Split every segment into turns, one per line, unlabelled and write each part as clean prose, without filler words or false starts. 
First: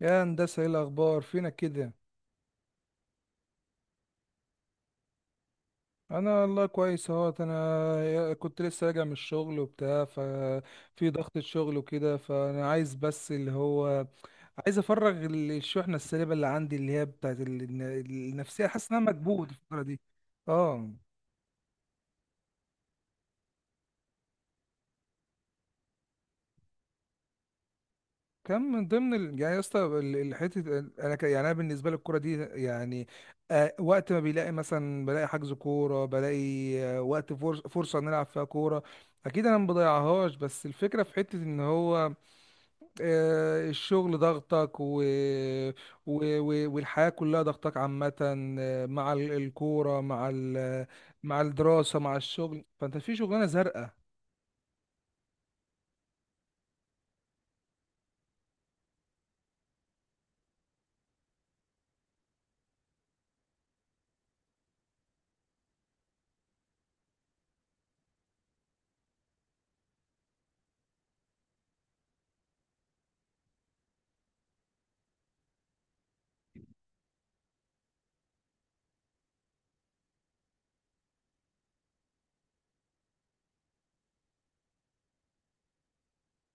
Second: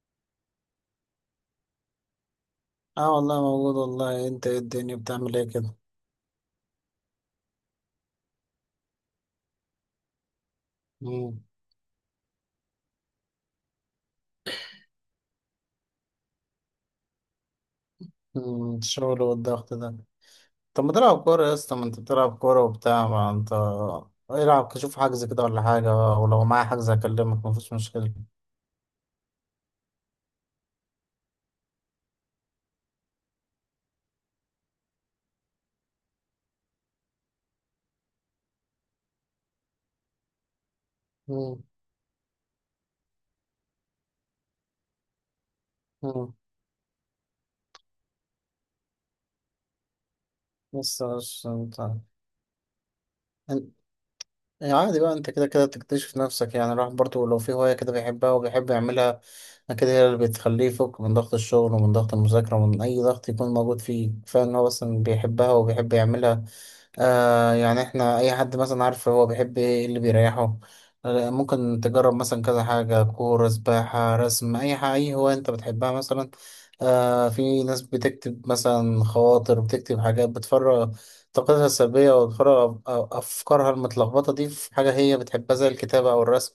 يا هندسة، ايه الأخبار فينا كده؟
اه والله موجود. والله انت ايه؟ الدنيا بتعمل ايه كده؟
أنا والله كويس اهوت. أنا كنت لسه راجع من الشغل وبتاع، ففي ضغط
مم.
الشغل وكده، فأنا عايز بس اللي هو عايز أفرغ الشحنة السلبية اللي عندي، اللي هي بتاعت النفسية.
مم.
حاسس إن أنا
الشغل
مكبوت
والضغط
الفترة
ده.
دي.
طب
اه،
ما تلعب كورة يا اسطى؟ ما انت بتلعب كورة وبتاع. ما انت العب، شوف حجز كده ولا حاجة. ولو معايا حجز هكلمك، مفيش مشكلة.
كان من ضمن يعني يا اسطى، حته انا يعني انا بالنسبه لي الكوره دي يعني آه، وقت ما بيلاقي مثلا، بلاقي حجز كوره، بلاقي آه وقت فرصه نلعب فيها كوره، اكيد انا ما بضيعهاش. بس الفكره في حته ان
مم.
هو آه الشغل ضغطك
مم.
والحياه كلها ضغطك عامه آه، مع الكوره، مع
بس
مع
عشان
الدراسه، مع الشغل، فانت في شغلانه
انت.
زرقاء.
يعني عادي بقى، انت كده كده تكتشف نفسك. يعني الواحد برضه لو في هواية كده بيحبها وبيحب يعملها كده، هي اللي بتخليه يفك من ضغط الشغل ومن ضغط المذاكرة ومن أي ضغط يكون موجود فيه. كفاية إن هو مثلا بيحبها وبيحب يعملها. يعني احنا أي حد مثلا عارف هو بيحب إيه، إيه اللي بيريحه. ممكن تجرب مثلا كذا حاجة، كورة، سباحة، رسم، أي حاجة، أي هواية أنت بتحبها مثلا. في ناس بتكتب مثلا خواطر، بتكتب حاجات بتفرغ طاقتها السلبية وأفكارها أفكارها المتلخبطة دي في حاجة هي بتحبها زي الكتابة أو الرسم.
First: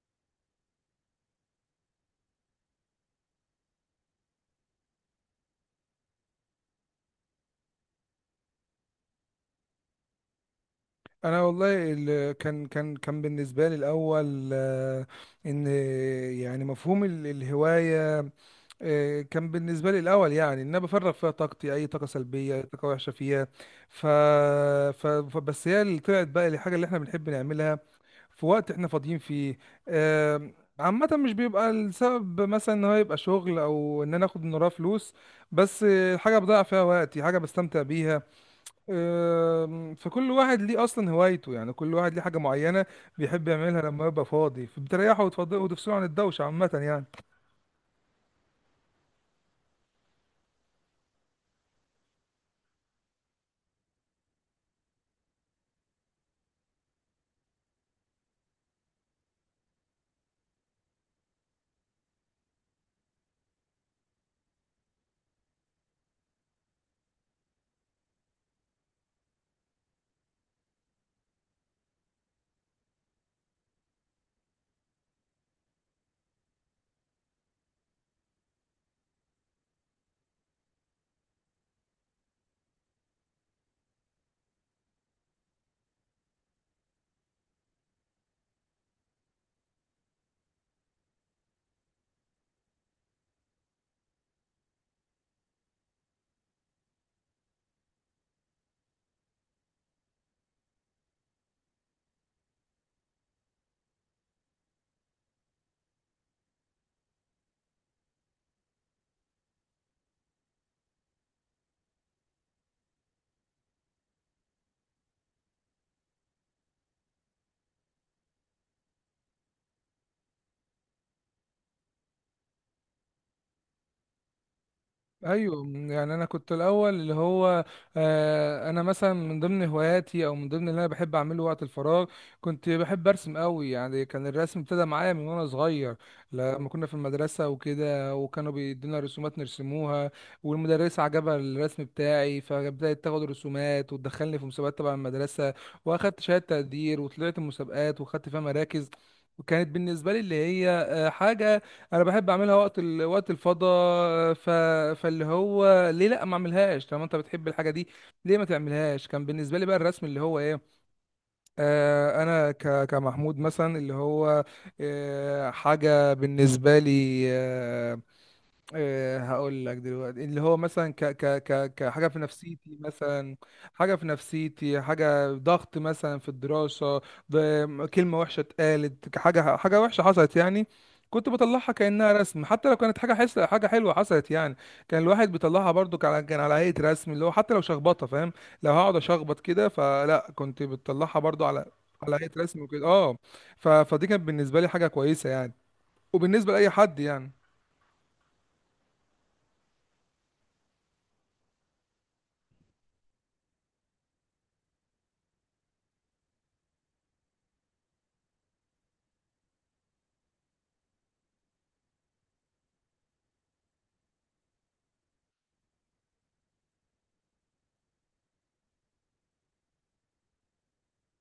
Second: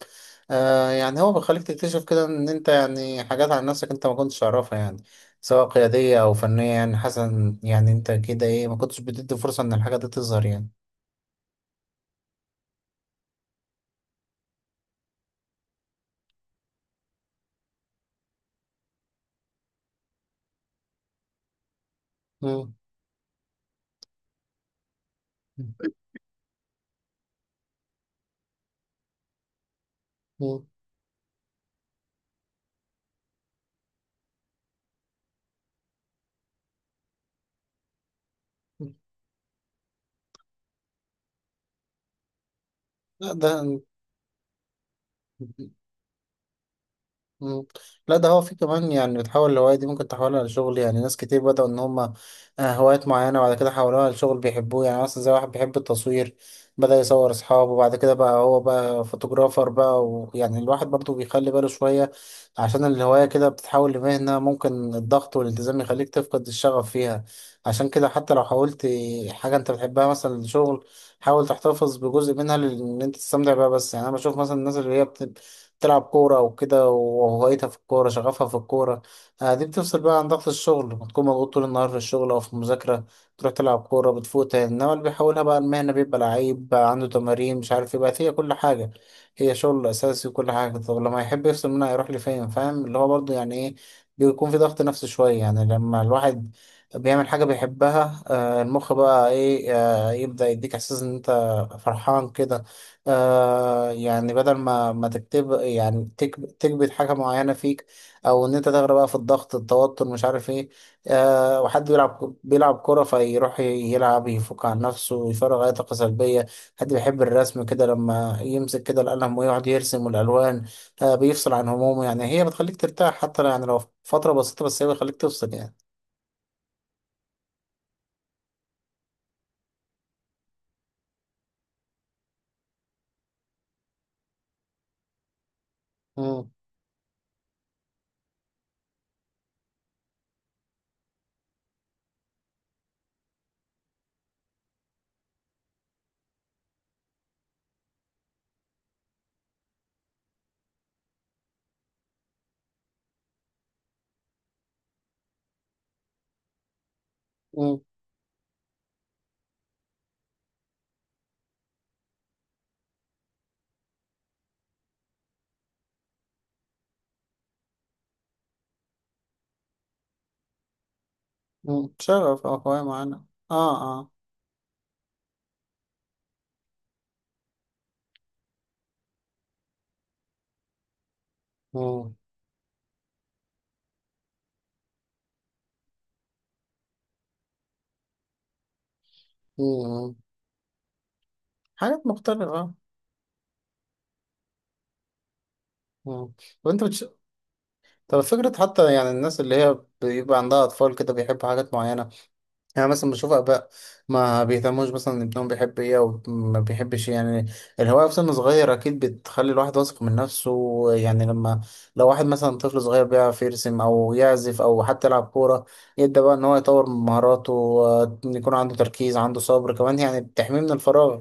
يعني هو بيخليك تكتشف كده إن أنت يعني حاجات عن نفسك أنت ما كنتش تعرفها، يعني سواء قيادية أو فنية، يعني حسن يعني أنت كده إيه، ما كنتش بتدي فرصة إن الحاجة دي تظهر يعني.
انا والله كان بالنسبه لي الاول آه، ان يعني مفهوم الهوايه آه، كان بالنسبه لي الاول، يعني ان انا بفرغ فيها طاقتي، اي طاقه سلبيه، اي
مم.
طاقه وحشه فيها. ف... بس هي اللي طلعت بقى الحاجه اللي احنا بنحب نعملها في وقت احنا فاضيين فيه. آم،
مم.
عامة مش بيبقى السبب مثلا ان هو يبقى شغل او ان انا اخد من وراه فلوس، بس آه، حاجة بضيع فيها وقتي، حاجة بستمتع بيها. فكل واحد ليه اصلا هوايته، يعني كل واحد ليه حاجه معينه
لا
بيحب
ده.
يعملها لما يبقى فاضي، فبتريحه وتفضله وتفصله عن الدوشه عامه يعني.
مم. لا ده هو في كمان، يعني بتحول الهواية دي ممكن تحولها لشغل. يعني ناس كتير بدأوا إن هما هوايات معينة، وبعد كده حولوها لشغل بيحبوه. يعني مثلا زي واحد بيحب التصوير، بدأ يصور أصحابه وبعد كده بقى هو بقى فوتوغرافر بقى. ويعني الواحد برضه بيخلي باله شوية، عشان الهواية كده بتتحول لمهنة، ممكن الضغط والالتزام يخليك تفقد الشغف فيها. عشان كده حتى لو حاولت حاجة أنت بتحبها مثلا لشغل، حاول تحتفظ بجزء منها لأن أنت تستمتع بيها. بس يعني أنا بشوف مثلا الناس اللي هي تلعب كورة وكده وهوايتها في الكورة، شغفها في الكورة. دي بتفصل بقى عن ضغط الشغل. بتكون مضغوط طول النهار في الشغل أو في المذاكرة، تروح تلعب كورة بتفوق تاني. إنما اللي بيحاولها بقى المهنة بيبقى لعيب، بقى عنده تمارين مش عارف ايه، بقت هي كل حاجة. هي شغل أساسي وكل حاجة، طب لما يحب يفصل منها يروح لفين؟ فاهم اللي هو برضه يعني ايه، بيكون في ضغط نفسي شوية. يعني لما الواحد بيعمل حاجة بيحبها المخ بقى ايه يبدأ يديك إحساس إن أنت فرحان كده. يعني بدل ما تكتب، يعني تكبت حاجة معينة فيك، أو إن أنت تغرق بقى في الضغط، التوتر مش عارف إيه. وحد بيلعب كورة، فيروح يلعب يفك عن نفسه، يفرغ أي طاقة سلبية. حد بيحب الرسم كده لما يمسك كده القلم ويقعد يرسم والألوان بيفصل عن همومه. يعني هي بتخليك ترتاح، يعني لو فترة بسيطة بس هي بتخليك تفصل
ايوه،
يعني.
يعني انا كنت الاول اللي هو آه، انا مثلا من ضمن هواياتي او من ضمن اللي انا بحب اعمله وقت الفراغ، كنت بحب ارسم قوي. يعني كان الرسم ابتدى معايا من وانا صغير،
مم.
لما كنا في المدرسه وكده، وكانوا بيدونا رسومات نرسموها، والمدرسه عجبها الرسم بتاعي، فبدات تاخد رسومات وتدخلني في مسابقات تبع المدرسه، واخدت شهاده تقدير، وطلعت مسابقات واخدت فيها مراكز. وكانت بالنسبه لي اللي هي آه، حاجه انا بحب اعملها وقت وقت الفضا. فاللي هو، ليه لا ما اعملهاش طالما انت بتحب الحاجه
مم.
دي؟ ليه ما تعملهاش؟ كان بالنسبه لي بقى الرسم، اللي هو ايه، آه انا كمحمود مثلا، اللي هو آه حاجه بالنسبه لي آه، إيه هقول لك دلوقتي، اللي هو مثلا ك ك ك
مم.
كحاجة في
شغف أو
نفسيتي
هواية معينة.
مثلا،
آه
حاجة في
آه.
نفسيتي، حاجة ضغط مثلا في الدراسة، كلمة وحشة اتقالت، حاجة حاجة وحشة حصلت يعني، كنت بطلعها كأنها
مم.
رسم. حتى لو كانت حاجة حس، حاجة حلوة حصلت يعني، كان الواحد بيطلعها برضو، كان على هيئة رسم، اللي هو حتى لو شخبطة فاهم، لو هقعد أشخبط كده
مم.
فلا، كنت بتطلعها برضو على
حاجات
على هيئة رسم
مختلفة.
وكده اه. فدي كانت بالنسبة لي حاجة كويسة يعني،
مم.
وبالنسبة لأي
وانت
حد
بتش...
يعني.
طب فكرة حتى يعني الناس اللي هي بيبقى عندها أطفال كده بيحبوا حاجات معينة. يعني مثلا بشوف اباء ما بيهتموش مثلا إن ابنهم بيحب ايه او ما بيحبش إيه. يعني الهوايه في سن صغير اكيد بتخلي الواحد واثق من نفسه. يعني لما لو واحد مثلا طفل صغير بيعرف يرسم او يعزف او حتى يلعب كوره، يبدا بقى ان هو يطور من مهاراته، إن يكون عنده تركيز، عنده صبر كمان. يعني بتحميه من الفراغ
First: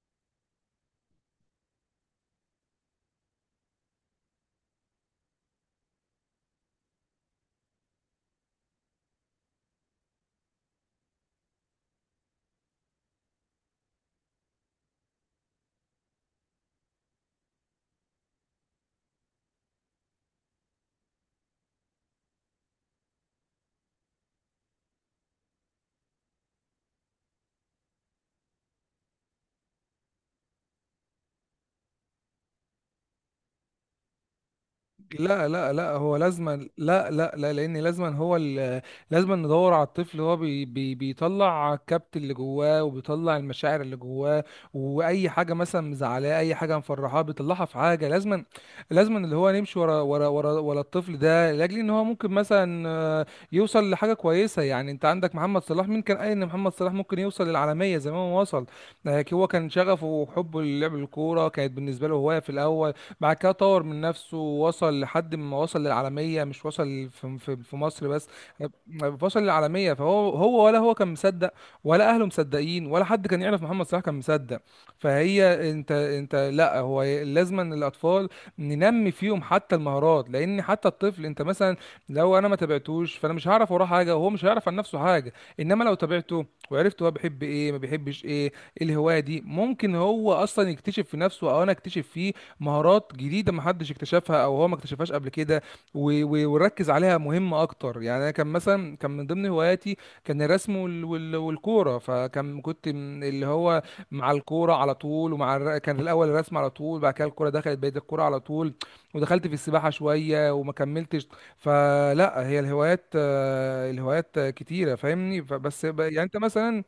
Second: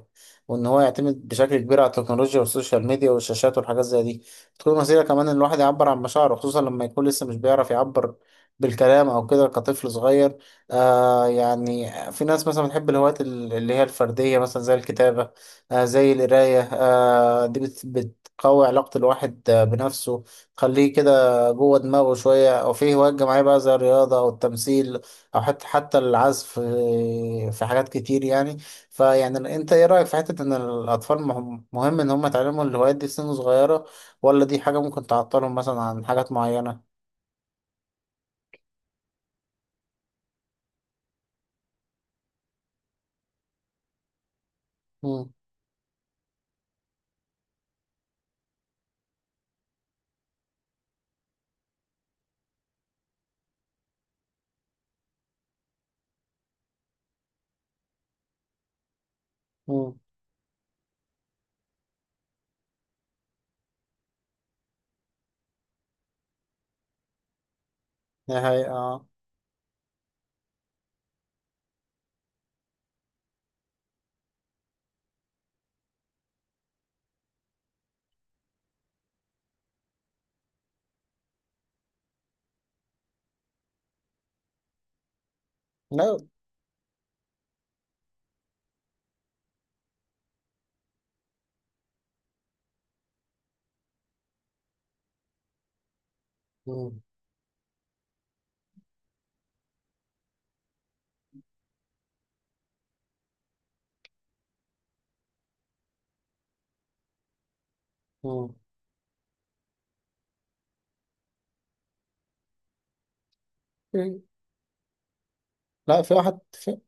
وان هو يعتمد بشكل كبير على التكنولوجيا والسوشيال ميديا والشاشات والحاجات زي دي. تكون وسيله كمان ان الواحد يعبر عن مشاعره، خصوصا لما يكون لسه مش بيعرف يعبر بالكلام او كده كطفل صغير. يعني في ناس مثلا بتحب الهوايات اللي هي الفردية، مثلا زي الكتابة زي القراية دي بتقوي علاقة الواحد بنفسه، تخليه كده جوه دماغه شوية. أو في هوايات جماعية بقى زي الرياضة أو التمثيل أو حتى العزف في حاجات كتير يعني. فيعني أنت إيه رأيك في حتة إن الأطفال مهم مهم إن هم يتعلموا الهوايات دي في سن صغيرة، ولا دي حاجة ممكن
لا
تعطلهم
لا
مثلا
لا،
عن
هو
حاجات
لازما،
معينة؟
لا لا لا، لان لازما هو لازما ندور على الطفل. هو بي بي بيطلع الكبت اللي جواه، وبيطلع المشاعر اللي جواه، واي
مم.
حاجه مثلا مزعلاه، اي حاجه مفرحاه، بيطلعها في حاجه. لازما، لازما اللي هو نمشي ورا الطفل ده، لاجل ان هو ممكن مثلا آه، يوصل لحاجه كويسه. يعني انت عندك محمد صلاح، مين كان قال ان محمد صلاح ممكن يوصل للعالميه زي ما هو وصل؟ آه، هو كان
مم.
شغفه وحبه للعب الكوره كانت بالنسبه له هوايه في الاول، بعد كده طور من نفسه ووصل لحد ما وصل للعالمية، مش وصل في مصر بس،
نهاية آه.
وصل للعالمية. فهو، هو ولا هو كان مصدق، ولا أهله مصدقين، ولا حد كان يعرف محمد صلاح كان مصدق؟ فهي انت لا، هو لازما الأطفال ننمي فيهم حتى المهارات، لأن حتى الطفل انت مثلا لو انا ما تابعتوش، فانا مش هعرف وراه حاجة، وهو مش هيعرف عن نفسه حاجة. انما لو
لا.
تابعته وعرفت هو بيحب ايه ما بيحبش ايه، إيه الهواية دي، ممكن هو اصلا يكتشف في نفسه او انا اكتشف فيه مهارات جديده ما حدش اكتشفها او هو ما اكتشفهاش قبل كده، ونركز
مم.
عليها مهمه اكتر. يعني انا كان مثلا كان من ضمن هواياتي كان الرسم والكوره، فكان كنت من اللي هو مع الكوره على طول، ومع كان الاول الرسم على طول، بعد كده الكوره دخلت، بقيت الكوره على
مم.
طول، ودخلت في السباحه شويه وما كملتش. فلا، هي الهوايات آه،
مم.
الهوايات آه، كتيره، فاهمني؟
لا في
يعني انت
واحد في.
مثلا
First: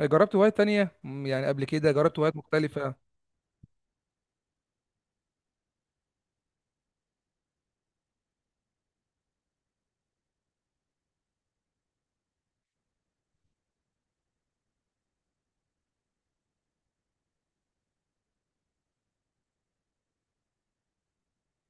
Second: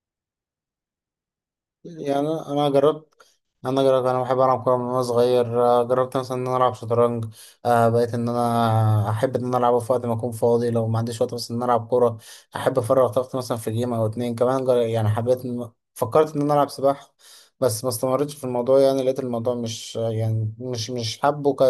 جربت هوايات تانية يعني قبل كده جربت
يعني
هوايات
انا أنا
مختلفة.
جربت انا جربت انا بحب العب كوره من وانا صغير، آه، جربت مثلا ان انا العب شطرنج. بقيت ان انا احب ان انا العبه في وقت ما اكون فاضي لو ما عنديش وقت، بس ان انا العب كوره. احب افرغ طاقتي مثلا في جيم، او اتنين كمان يعني فكرت ان انا العب سباحه. بس ما استمرتش في الموضوع، يعني لقيت الموضوع مش، يعني مش حابه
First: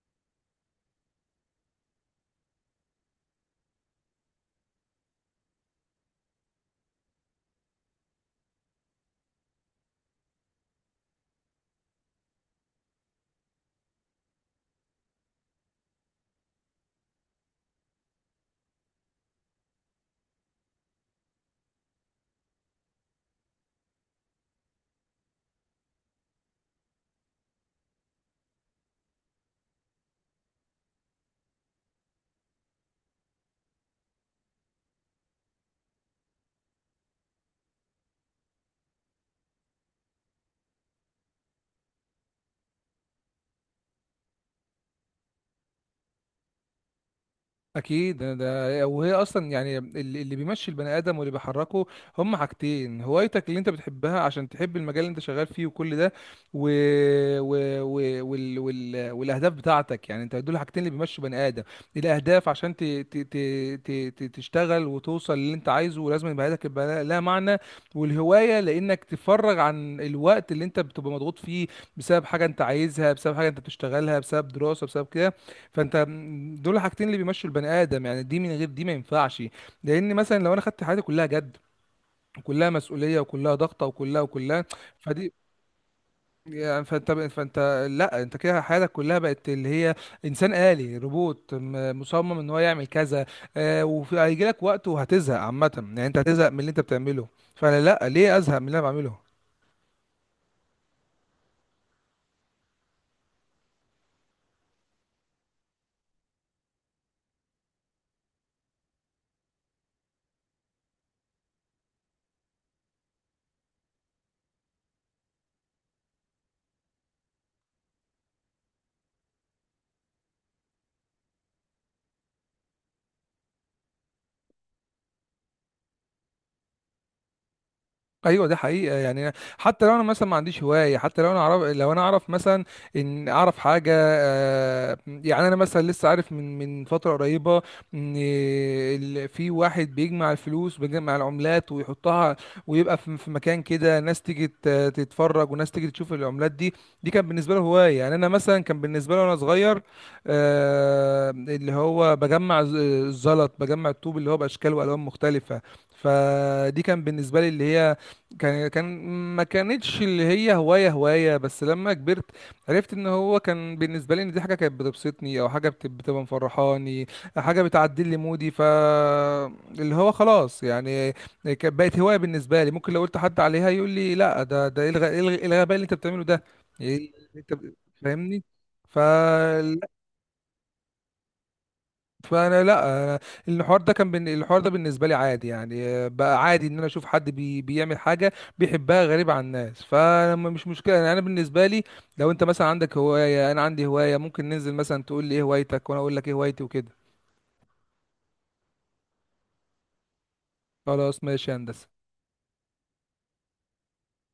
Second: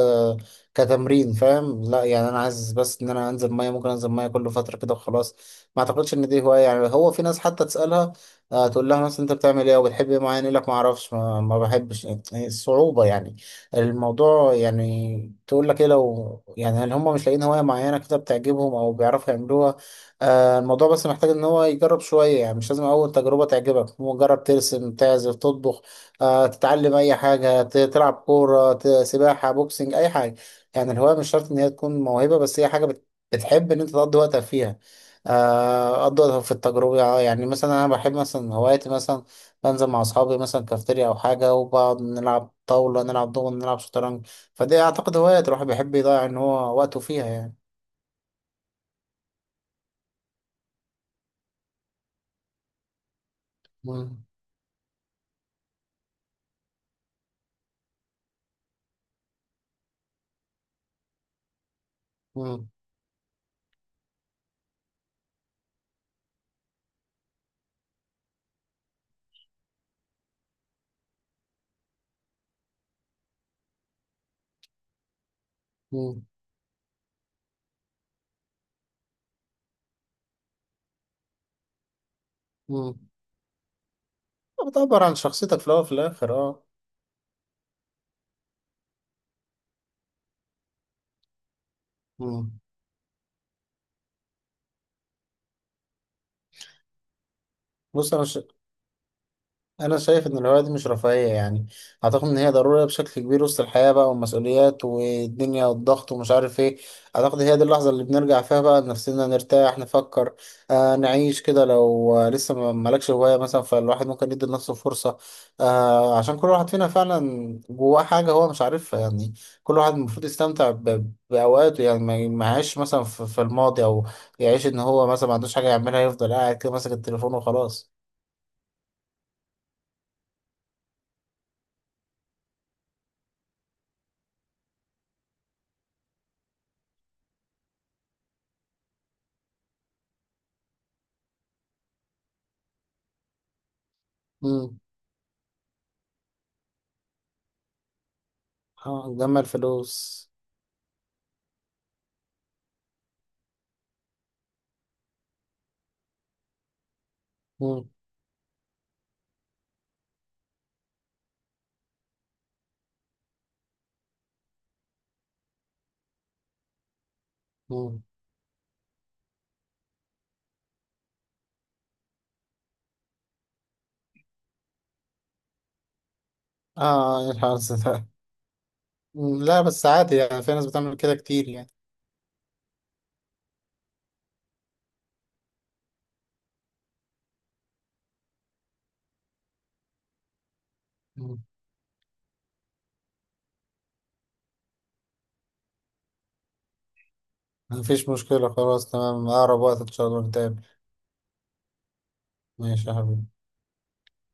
كتمرين فاهم. لا يعني انا عايز بس ان انا انزل ميه، ممكن انزل ميه كل فتره كده وخلاص. ما اعتقدش ان دي هوايه. يعني هو في ناس حتى تسالها تقول لها مثلا انت بتعمل ايه وبتحب ايه معين، يقول لك ما اعرفش، ما بحبش. يعني الصعوبة، يعني الموضوع، يعني تقول لك ايه لو يعني، هل هم مش لاقيين هواية معينة كده بتعجبهم او بيعرفوا يعملوها. الموضوع بس محتاج ان هو يجرب شوية. يعني مش لازم اول تجربة تعجبك. هو جرب ترسم، تعزف، تطبخ، تتعلم اي حاجة، تلعب كورة، سباحة، بوكسنج، اي حاجة. يعني الهواية مش شرط ان هي تكون موهبة، بس هي حاجة بتحب ان انت تقضي وقتك فيها. أفضل في التجربة. يعني مثلا أنا بحب مثلا هواياتي مثلا، بنزل مع أصحابي مثلا كافتيريا أو حاجة، وبقعد نلعب طاولة، نلعب دومنة، نلعب شطرنج. فدي أعتقد هوايات الواحد بيحب يضيع إن هو وقته فيها يعني.
اكيد، وهي اصلا، يعني اللي بيمشي البني ادم واللي بيحركه هم حاجتين: هوايتك اللي انت بتحبها،
مم.
عشان تحب المجال اللي انت شغال فيه وكل ده، و... والاهداف بتاعتك. يعني انت دول حاجتين اللي بيمشوا بني ادم، الاهداف
مم.
عشان ت... تشتغل وتوصل للي انت عايزه، ولازم يبقى هدفك يبقى لها معنى، والهوايه لانك تفرغ عن الوقت اللي انت بتبقى مضغوط فيه بسبب حاجه انت عايزها، بسبب حاجه انت بتشتغلها، بسبب دراسه، بسبب كده. فانت
مم.
دول الحاجتين اللي بيمشوا البني ادم يعني، دي من غير دي ما ينفعش. لان مثلا لو انا خدت حياتي كلها جد، وكلها
مم.
مسؤوليه، وكلها ضغطه، وكلها
بتعبر عن
فدي،
شخصيتك في الأول وفي الآخر أه.
يعني فانت لا، انت كده حياتك كلها بقت اللي هي انسان آلي، روبوت، مصمم ان
مم.
هو يعمل كذا. آه، وهيجي لك وقت وهتزهق عامه، يعني انت هتزهق من اللي انت بتعمله. فانا لا،
بص، أنا
ليه
ش...
ازهق من اللي انا بعمله؟
انا شايف ان الهوايه دي مش رفاهيه. يعني اعتقد ان هي ضروريه بشكل كبير وسط الحياه بقى، والمسؤوليات والدنيا والضغط ومش عارف ايه. اعتقد هي دي اللحظه اللي بنرجع فيها بقى لنفسنا، نرتاح، نفكر، نعيش كده. لو لسه ما مالكش هوايه مثلا، فالواحد ممكن يدي لنفسه فرصه، عشان كل واحد فينا فعلا جواه حاجه هو مش عارفها يعني. كل واحد المفروض يستمتع بأوقاته، يعني ما يعيش مثلا في الماضي، أو يعيش إن هو مثلا ما عندوش حاجة يعملها يفضل قاعد كده ماسك التليفون وخلاص.
ايوه، ده حقيقه. يعني حتى لو انا مثلا ما عنديش هوايه، حتى لو انا اعرف، لو انا اعرف مثلا ان اعرف حاجه آه، يعني انا مثلا لسه عارف من فتره قريبه ان في واحد بيجمع الفلوس، بيجمع العملات ويحطها ويبقى في في مكان كده، ناس تيجي
مم.
تتفرج، وناس تيجي تشوف العملات دي. دي كان بالنسبه له هوايه. يعني انا مثلا كان بالنسبه
اه،
لي وانا
جمع
صغير
الفلوس.
آه، اللي هو بجمع الزلط، بجمع الطوب اللي هو باشكال والوان مختلفه، فدي كان بالنسبه لي اللي
مم.
هي كان ما كانتش اللي هي هواية. بس لما كبرت عرفت ان هو كان بالنسبة لي ان دي حاجة كانت بتبسطني، او حاجة بتبقى مفرحاني، حاجة
مم.
بتعدل لي مودي. ف اللي هو خلاص، يعني كانت بقت هواية بالنسبة لي. ممكن لو قلت حد عليها يقول لي لا، ده ده ايه إيه الغباء اللي انت بتعمله ده؟ إيه اللي
اه
انت
الحارس ده.
فاهمني؟ ف
مم، لا بس عادي يعني في ناس بتعمل كده كتير يعني.
فانا لا أنا الحوار ده الحوار ده بالنسبه لي عادي يعني آه، بقى عادي ان انا اشوف حد بيعمل حاجه بيحبها غريبه عن الناس، فما مش مشكله يعني. انا
مم.
بالنسبه لي لو انت مثلا عندك هوايه، انا عندي هوايه، ممكن ننزل مثلا تقول لي ايه هوايتك، وانا اقول لك ايه هوايتي وكده.
مفيش مشكلة خلاص، تمام. أقرب وقت إن شاء الله نتقابل.
خلاص ماشي يا هندسه.
ماشي يا حبيبي.